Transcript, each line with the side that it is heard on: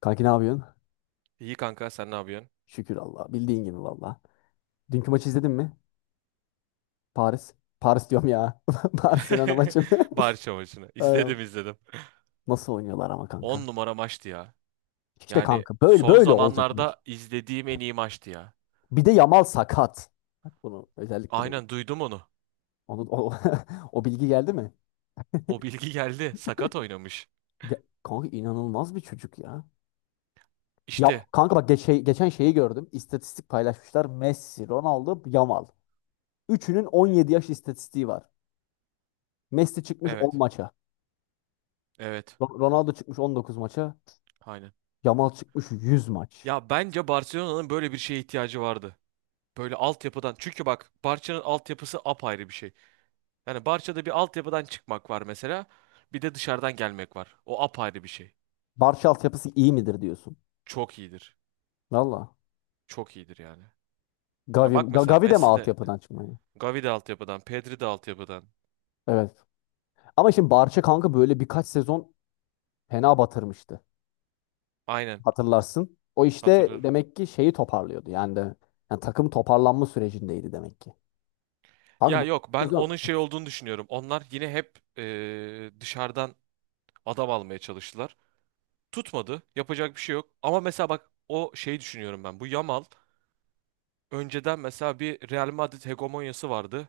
left: Kanki ne yapıyorsun?
right: İyi kanka, sen ne yapıyorsun?
left: Şükür Allah. Bildiğin gibi valla. Dünkü maçı izledin mi? Paris. Paris diyorum ya. Barcelona maçını.
right: Barış maçını. İzledim,
left: Aynen.
right: izledim.
left: Nasıl oynuyorlar ama
right: 10
left: kanka?
right: numara maçtı ya.
left: İşte
right: Yani
left: kanka böyle
right: son
left: böyle olacaklar.
right: zamanlarda izlediğim en iyi maçtı ya.
left: Bir de Yamal sakat. Bak bunu özellikle benim.
right: Aynen, duydum onu.
left: Onu, o, o bilgi geldi mi?
right: O bilgi geldi. Sakat oynamış.
left: Kanka inanılmaz bir çocuk ya. Ya
right: İşte.
left: kanka bak geçen şeyi gördüm. İstatistik paylaşmışlar. Messi, Ronaldo, Yamal. Üçünün 17 yaş istatistiği var. Messi çıkmış 10
right: Evet.
left: maça.
right: Evet.
left: Ronaldo çıkmış 19 maça.
right: Aynen.
left: Yamal çıkmış 100 maç.
right: Ya bence Barcelona'nın böyle bir şeye ihtiyacı vardı. Böyle altyapıdan. Çünkü bak, Barça'nın altyapısı apayrı bir şey. Yani Barça'da bir altyapıdan çıkmak var mesela. Bir de dışarıdan gelmek var. O apayrı bir şey.
left: Barça altyapısı iyi midir diyorsun?
right: Çok iyidir.
left: Valla.
right: Çok iyidir yani. Ya bak mesela,
left: Gavi de mi
right: Messi de
left: altyapıdan çıkmadı?
right: Gavi de altyapıdan, Pedri de altyapıdan.
left: Evet. Ama şimdi Barça kanka böyle birkaç sezon fena batırmıştı.
right: Aynen,
left: Hatırlarsın. O işte
right: hatırlarım.
left: demek ki şeyi toparlıyordu. Yani de Yani takım toparlanma sürecindeydi demek ki. Kanka
right: Ya
left: bu
right: yok, ben onun
left: sezon
right: şey
left: evet.
right: olduğunu düşünüyorum. Onlar yine hep dışarıdan adam almaya çalıştılar. Tutmadı. Yapacak bir şey yok. Ama mesela bak, o şeyi düşünüyorum ben. Bu Yamal, önceden mesela bir Real Madrid hegemonyası vardı.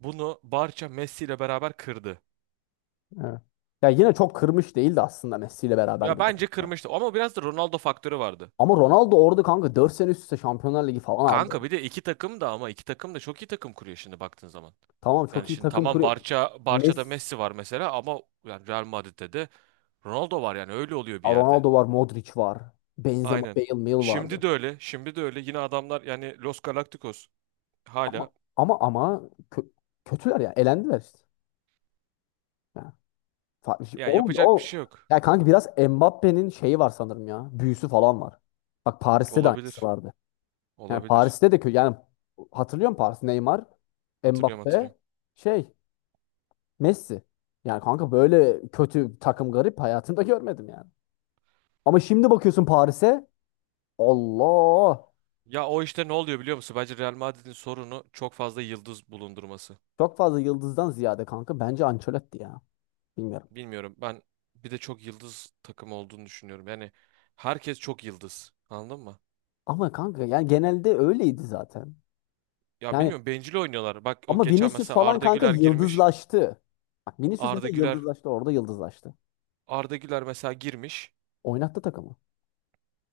right: Bunu Barça Messi ile beraber kırdı.
left: Ya yine çok kırmış değildi aslında Messi ile beraber
right: Ya
left: bile,
right: bence
left: kanka.
right: kırmıştı ama biraz da Ronaldo faktörü vardı.
left: Ama Ronaldo orada kanka 4 sene üst üste Şampiyonlar Ligi falan aldı
right: Kanka
left: yani.
right: bir de iki takım da, ama iki takım da çok iyi takım kuruyor şimdi baktığın zaman.
left: Tamam,
right: Yani
left: çok iyi
right: şimdi
left: takım
right: tamam,
left: kuruyor.
right: Barça'da
left: Messi,
right: Messi var mesela ama yani Real Madrid'de de Ronaldo var, yani öyle oluyor bir yerde.
left: Ronaldo var, Modric var. Benzema,
right: Aynen.
left: Bale, Mil
right: Şimdi
left: vardı.
right: de öyle. Şimdi de öyle. Yine adamlar yani, Los Galacticos
left: Ama
right: hala.
left: ama ama kö- Kötüler ya. Elendiler işte. Ya, farklı şey
right: Ya
left: olmuyor.
right: yapacak bir
left: O,
right: şey yok.
left: ya kanka biraz Mbappe'nin şeyi var sanırım ya. Büyüsü falan var. Bak Paris'te de aynısı
right: Olabilir.
left: vardı. Yani
right: Olabilir.
left: Paris'te de kötü. Yani hatırlıyor musun Paris? Neymar,
right: Hatırlıyorum,
left: Mbappe,
right: hatırlıyorum.
left: şey, Messi. Yani kanka böyle kötü takım garip hayatımda görmedim yani. Ama şimdi bakıyorsun Paris'e Allah.
right: Ya o işte ne oluyor biliyor musun? Bence Real Madrid'in sorunu çok fazla yıldız bulundurması.
left: Çok fazla yıldızdan ziyade kanka bence Ancelotti ya. Bilmiyorum.
right: Bilmiyorum. Ben bir de çok yıldız takım olduğunu düşünüyorum. Yani herkes çok yıldız. Anladın mı?
left: Ama kanka yani genelde öyleydi zaten.
right: Ya
left: Yani
right: bilmiyorum, bencil oynuyorlar. Bak o
left: ama
right: geçen
left: Vinicius
right: mesela
left: falan
right: Arda
left: kanka
right: Güler girmiş.
left: yıldızlaştı. Bak Vinicius
right: Arda
left: mesela
right: Güler
left: yıldızlaştı, orada yıldızlaştı.
right: Arda Güler mesela girmiş.
left: Oynattı takımı.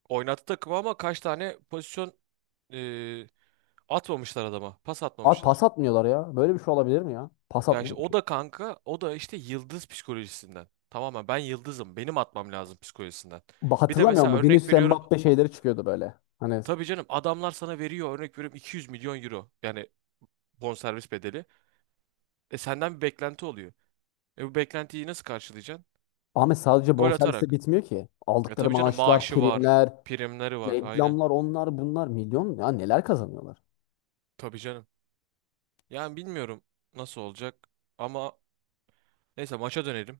right: Oynattı takımı, ama kaç tane pozisyon e, atmamışlar adama. Pas
left: At
right: atmamışlar.
left: pas atmıyorlar ya. Böyle bir şey olabilir mi ya? Pas
right: Ya işte
left: atmıyor.
right: o da kanka, o da işte yıldız psikolojisinden. Tamamen ben yıldızım, benim atmam lazım psikolojisinden. Bir de
left: Hatırlamıyor
right: mesela
left: musun?
right: örnek
left: Vinicius
right: veriyorum.
left: Mbappe şeyleri çıkıyordu böyle. Hani
right: Tabii canım, adamlar sana veriyor, örnek veriyorum, 200 milyon euro. Yani bonservis bedeli. E senden bir beklenti oluyor. E bu beklentiyi nasıl karşılayacaksın?
left: Ahmet sadece
right: Gol
left: bonservisle
right: atarak.
left: bitmiyor ki.
right: E
left: Aldıkları
right: tabii canım,
left: maaşlar,
right: maaşı var,
left: primler,
right: primleri var. Aynen.
left: reklamlar, onlar bunlar milyon ya, neler kazanıyorlar.
right: Tabii canım. Yani bilmiyorum nasıl olacak, ama neyse, maça dönelim.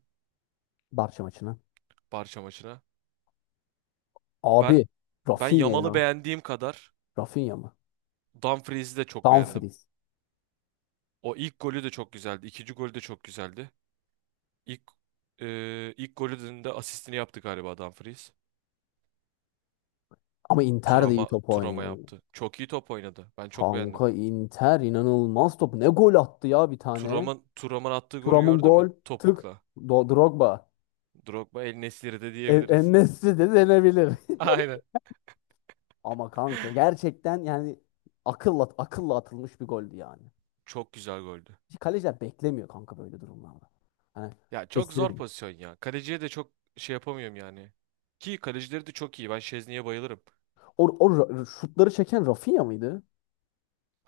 left: Barça maçına.
right: Barça maçına.
left: Abi
right: Ben ben
left: Rafinha
right: Yamal'ı
left: ya.
right: beğendiğim kadar
left: Rafinha mı?
right: Dumfries'i de çok beğendim.
left: Dumfries.
right: O ilk golü de çok güzeldi. İkinci golü de çok güzeldi. İlk ilk golünün de asistini yaptı galiba Dumfries.
left: Ama Inter de iyi
right: Turama
left: top
right: Turama
left: oynuyor.
right: yaptı. Çok iyi top oynadı. Ben çok beğendim.
left: Kanka Inter inanılmaz top. Ne gol attı ya bir tane.
right: Turam'ın attığı golü
left: Thuram'ın
right: gördün mü?
left: gol. Tık.
right: Topukla.
left: Drogba.
right: Drogba El Nesiri de
left: En
right: diyebiliriz.
left: En-Nesyri de denebilir.
right: Aynen.
left: Ama kanka gerçekten yani akılla atılmış bir goldü yani.
right: Çok güzel goldü.
left: Kaleciler beklemiyor kanka böyle durumlarda. Hani
right: Ya çok zor
left: kestiremiyor.
right: pozisyon ya. Kaleciye de çok şey yapamıyorum yani. Ki kalecileri de çok iyi. Ben Şezni'ye bayılırım.
left: Şutları çeken Rafinha mıydı?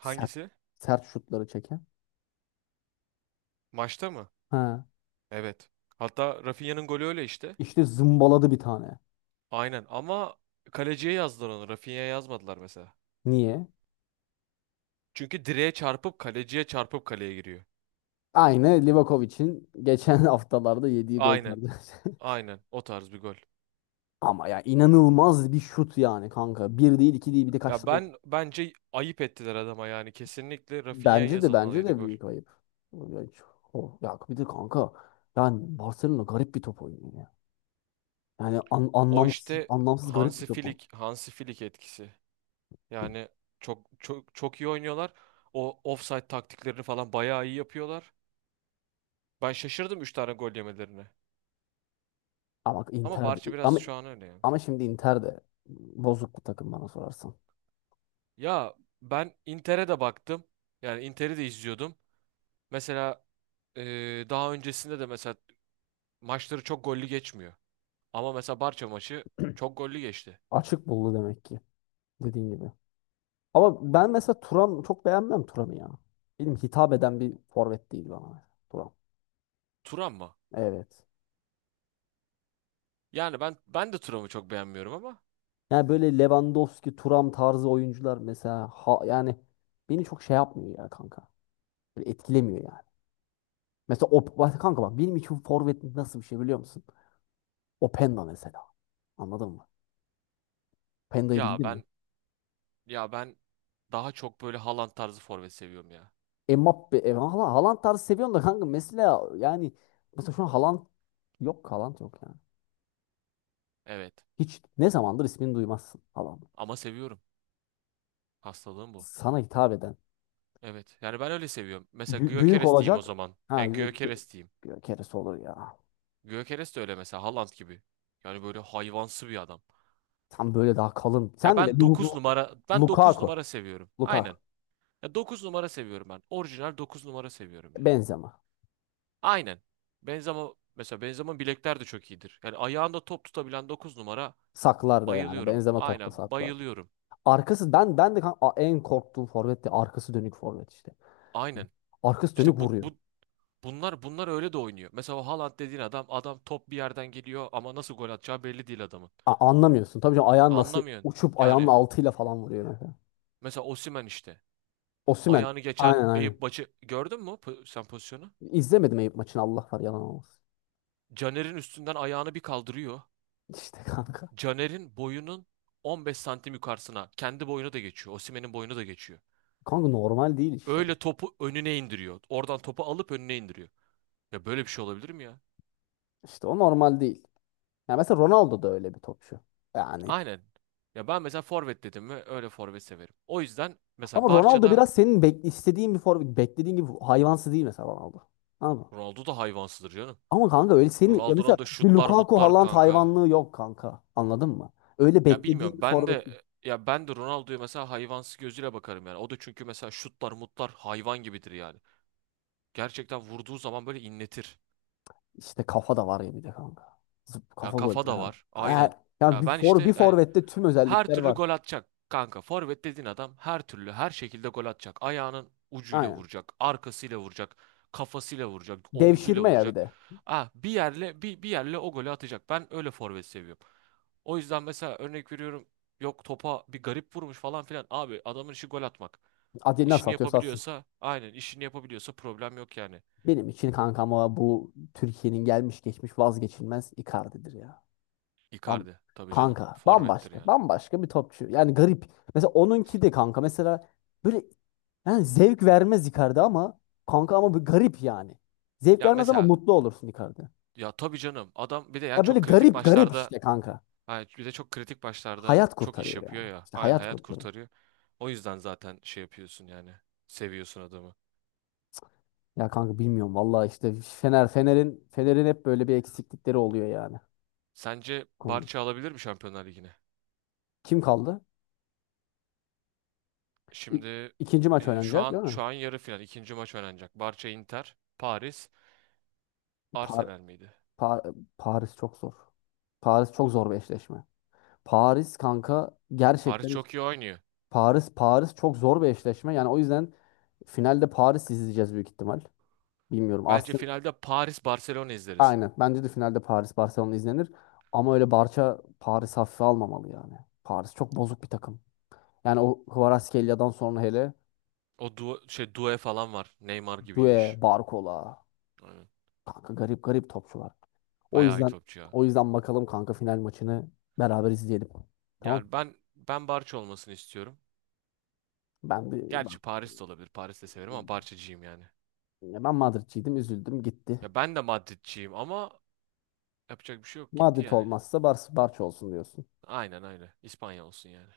left: Sert Sert şutları çeken.
right: Maçta mı?
left: Ha.
right: Evet. Hatta Rafinha'nın golü öyle işte.
left: İşte zımbaladı bir tane.
right: Aynen, ama kaleciye yazdılar onu. Rafinha'ya yazmadılar mesela.
left: Niye?
right: Çünkü direğe çarpıp kaleciye çarpıp kaleye giriyor.
left: Aynı Livakovic'in geçen haftalarda yediği gol
right: Aynen.
left: tarzı.
right: Aynen. O tarz bir gol.
left: Ama ya inanılmaz bir şut yani kanka. Bir değil, iki değil, bir de kaç
right: Ya
left: tane.
right: ben bence ayıp ettiler adama yani. Kesinlikle Rafinha'ya
left: Bence
right: yazılmalıydı
left: de
right: gol.
left: büyük ayıp. Ya bir de kanka yani Barcelona garip bir top oynuyor ya. Yani
right: O işte
left: anlamsız garip bir
right: Hansi
left: top oynuyor.
right: Flick, Hansi Flick etkisi. Yani çok çok çok iyi oynuyorlar. O offside taktiklerini falan bayağı iyi yapıyorlar. Ben şaşırdım 3 tane gol yemelerine.
left: Ama bak
right: Ama
left: Inter de,
right: Barça biraz
left: ama
right: şu an öyle yani.
left: ama şimdi Inter de bozuk bir takım bana sorarsan.
right: Ya ben Inter'e de baktım. Yani Inter'i de izliyordum. Mesela daha öncesinde de mesela maçları çok gollü geçmiyor. Ama mesela Barça maçı çok gollü geçti.
left: Açık buldu demek ki, dediğin gibi. Ama ben mesela Turan çok beğenmem, Turan'ı ya. Benim hitap eden bir forvet değil bana. Turan.
right: Turan mı?
left: Evet.
right: Yani ben de Turan'ı çok beğenmiyorum ama
left: Yani böyle Lewandowski, Thuram tarzı oyuncular mesela ha, yani beni çok şey yapmıyor ya kanka. Böyle etkilemiyor yani. Mesela o, bak kanka, bak benim için forvet nasıl bir şey biliyor musun? Openda mesela. Anladın mı? Openda'yı
right: ya
left: bildin mi?
right: ben. Ya ben daha çok böyle Haaland tarzı forvet seviyorum ya.
left: Haaland tarzı seviyorum da kanka mesela yani mesela şu an Haaland yok, Haaland yok yani.
right: Evet.
left: Hiç ne zamandır ismini duymazsın Haaland.
right: Ama seviyorum. Hastalığım bu.
left: Sana hitap eden.
right: Evet. Yani ben öyle seviyorum. Mesela
left: Büyük
right: Gyökeres diyeyim o
left: olacak.
right: zaman.
left: Ha
right: Yani
left: gö- gö-
right: Gyökeres diyeyim.
left: Keresi olur ya.
right: Gyökeres de öyle mesela, Haaland gibi. Yani böyle hayvansı bir adam.
left: Tam böyle daha kalın.
right: Ya
left: Sen de
right: ben 9 numara, ben 9
left: Lukaku.
right: numara seviyorum. Aynen.
left: Lukaku.
right: Ya 9 numara seviyorum ben. Orijinal 9 numara seviyorum yani.
left: Benzema.
right: Aynen. Benzema mesela, Benzema'nın bilekler de çok iyidir. Yani ayağında top tutabilen 9 numara
left: Saklar da yani.
right: bayılıyorum.
left: Benzema topla
right: Aynen
left: saklar.
right: bayılıyorum.
left: Arkası ben ben de kan- a- en korktuğum forvet de arkası dönük forvet işte.
right: Aynen.
left: Arkası dönük
right: İşte bu,
left: vuruyor.
right: bu Bunlar bunlar öyle de oynuyor. Mesela o Haaland dediğin adam top bir yerden geliyor ama nasıl gol atacağı belli değil adamın.
left: Anlamıyorsun. Tabii canım ayağın nasıl
right: Anlamıyorsun.
left: uçup ayağının
right: Yani
left: altıyla falan vuruyor mesela.
right: mesela Osimhen işte.
left: Osimhen.
right: Ayağını geçen
left: Aynen aynen.
right: Eyüp maçı gördün mü sen pozisyonu?
left: İzlemedim Eyüp maçını, Allah var, yalan olmasın.
right: Caner'in üstünden ayağını bir kaldırıyor.
left: İşte kanka.
right: Caner'in boyunun 15 santim yukarısına kendi boyunu da geçiyor. Osimhen'in boyunu da geçiyor.
left: Kanka normal değil işte.
right: Öyle topu önüne indiriyor. Oradan topu alıp önüne indiriyor. Ya böyle bir şey olabilir mi ya?
left: İşte o normal değil. Ya mesela Ronaldo da öyle bir topçu. Yani
right: Aynen. Ya ben mesela forvet dedim mi öyle forvet severim. O yüzden mesela
left: ama Ronaldo
right: Barça'da.
left: biraz senin bek istediğin bir forvet, beklediğin gibi hayvansı değil mesela Ronaldo. Anladın mı?
right: Ronaldo da hayvansıdır canım.
left: Ama kanka öyle senin ya mesela
right: Ronaldo'nun da
left: bir
right: şutlar
left: Lukaku
right: mutlar
left: Haaland
right: kanka.
left: hayvanlığı yok kanka. Anladın mı? Öyle
right: Ya
left: beklediğin
right: bilmiyorum
left: bir
right: ben
left: forvet
right: de ya ben de Ronaldo'ya mesela hayvansı gözüyle bakarım yani. O da çünkü mesela şutlar mutlar hayvan gibidir yani. Gerçekten vurduğu zaman böyle inletir.
left: işte, kafa da var ya bir de kanka. Zıp
right: Ya
left: kafa gol
right: kafa da
left: ya.
right: var.
left: E,
right: Aynen.
left: Ya
right: Ya
left: bir
right: ben
left: bir
right: işte yani
left: forvette tüm
right: her
left: özellikler
right: türlü
left: var.
right: gol atacak. Kanka forvet dediğin adam her türlü, her şekilde gol atacak. Ayağının ucuyla
left: Aynen.
right: vuracak, arkasıyla vuracak, kafasıyla vuracak, omzuyla
left: Devşirme ya bir
right: vuracak.
left: de.
right: Ah bir yerle bir, bir yerle o golü atacak. Ben öyle forvet seviyorum. O yüzden mesela örnek veriyorum, yok topa bir garip vurmuş falan filan. Abi adamın işi gol atmak.
left: Adi nasıl
right: İşini
left: atıyorsa atsın.
right: yapabiliyorsa, aynen, işini yapabiliyorsa problem yok yani.
left: Benim için kankam o, bu Türkiye'nin gelmiş geçmiş vazgeçilmez Icardi'dir ya. Am-
right: Icardi tabii canım
left: Kanka
right: forvettir
left: bambaşka
right: yani.
left: bambaşka bir topçu. Yani garip. Mesela onunki de kanka mesela böyle yani zevk vermez Icardi, ama kanka ama bir garip yani. Zevk
right: Ya
left: vermez ama
right: mesela
left: mutlu olursun Icardi.
right: Ya tabii canım. Adam bir de ya
left: Ya böyle
right: çok kritik
left: garip garip
right: maçlarda
left: işte kanka.
right: hani, bir de çok kritik maçlarda
left: Hayat
right: çok iş
left: kurtarıyor
right: yapıyor
left: yani.
right: ya.
left: İşte
right: Aynı
left: hayat
right: hayat
left: kurtarıyor.
right: kurtarıyor. O yüzden zaten şey yapıyorsun yani. Seviyorsun adamı.
left: Ya kanka bilmiyorum vallahi işte Fener'in hep böyle bir eksiklikleri oluyor yani.
right: Sence
left: Konu.
right: Barça alabilir mi Şampiyonlar Ligi'ne?
left: Kim kaldı? İ-
right: Şimdi
left: İkinci maç
right: şu
left: oynanacak
right: an
left: değil mi?
right: şu an yarı final ikinci maç oynanacak. Barça Inter, Paris,
left: Par
right: Arsenal miydi?
left: Par- Paris çok zor. Paris çok zor bir eşleşme. Paris kanka
right: Paris
left: gerçekten
right: çok iyi oynuyor.
left: Paris çok zor bir eşleşme. Yani o yüzden finalde Paris izleyeceğiz büyük ihtimal. Bilmiyorum.
right: Bence
left: Arsenal
right: finalde Paris Barcelona izleriz.
left: aynen. Bence de finalde Paris Barcelona izlenir. Ama öyle Barça Paris hafife almamalı yani. Paris çok bozuk bir takım. Yani o Kvaratskhelia'dan sonra hele
right: O du şey due falan var. Neymar
left: Due,
right: gibiymiş.
left: Barcola.
right: Aynen.
left: Kanka garip garip topçular. O
right: Bayağı iyi
left: yüzden
right: topçu ya.
left: bakalım kanka final maçını beraber izleyelim. Tamam.
right: Yani ben Barça olmasını istiyorum.
left: Ben bir ben,
right: Gerçi Paris de olabilir. Paris de severim ama Barçacıyım yani.
left: Ben Madridciydim, üzüldüm, gitti.
right: Ya ben de Madridciyim ama yapacak bir şey yok. Gitti
left: Madrid
right: yani.
left: olmazsa Barça olsun diyorsun.
right: Aynen öyle. İspanya olsun yani.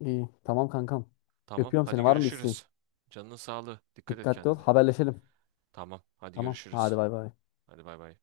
left: İyi. Tamam kankam.
right: Tamam.
left: Öpüyorum
right: Hadi
left: seni. Var mı bir isteğin?
right: görüşürüz. Canının sağlığı. Dikkat et
left: Dikkatli ol.
right: kendine.
left: Haberleşelim.
right: Tamam. Hadi
left: Tamam. Hadi
right: görüşürüz.
left: bay bay.
right: Hadi bay bay.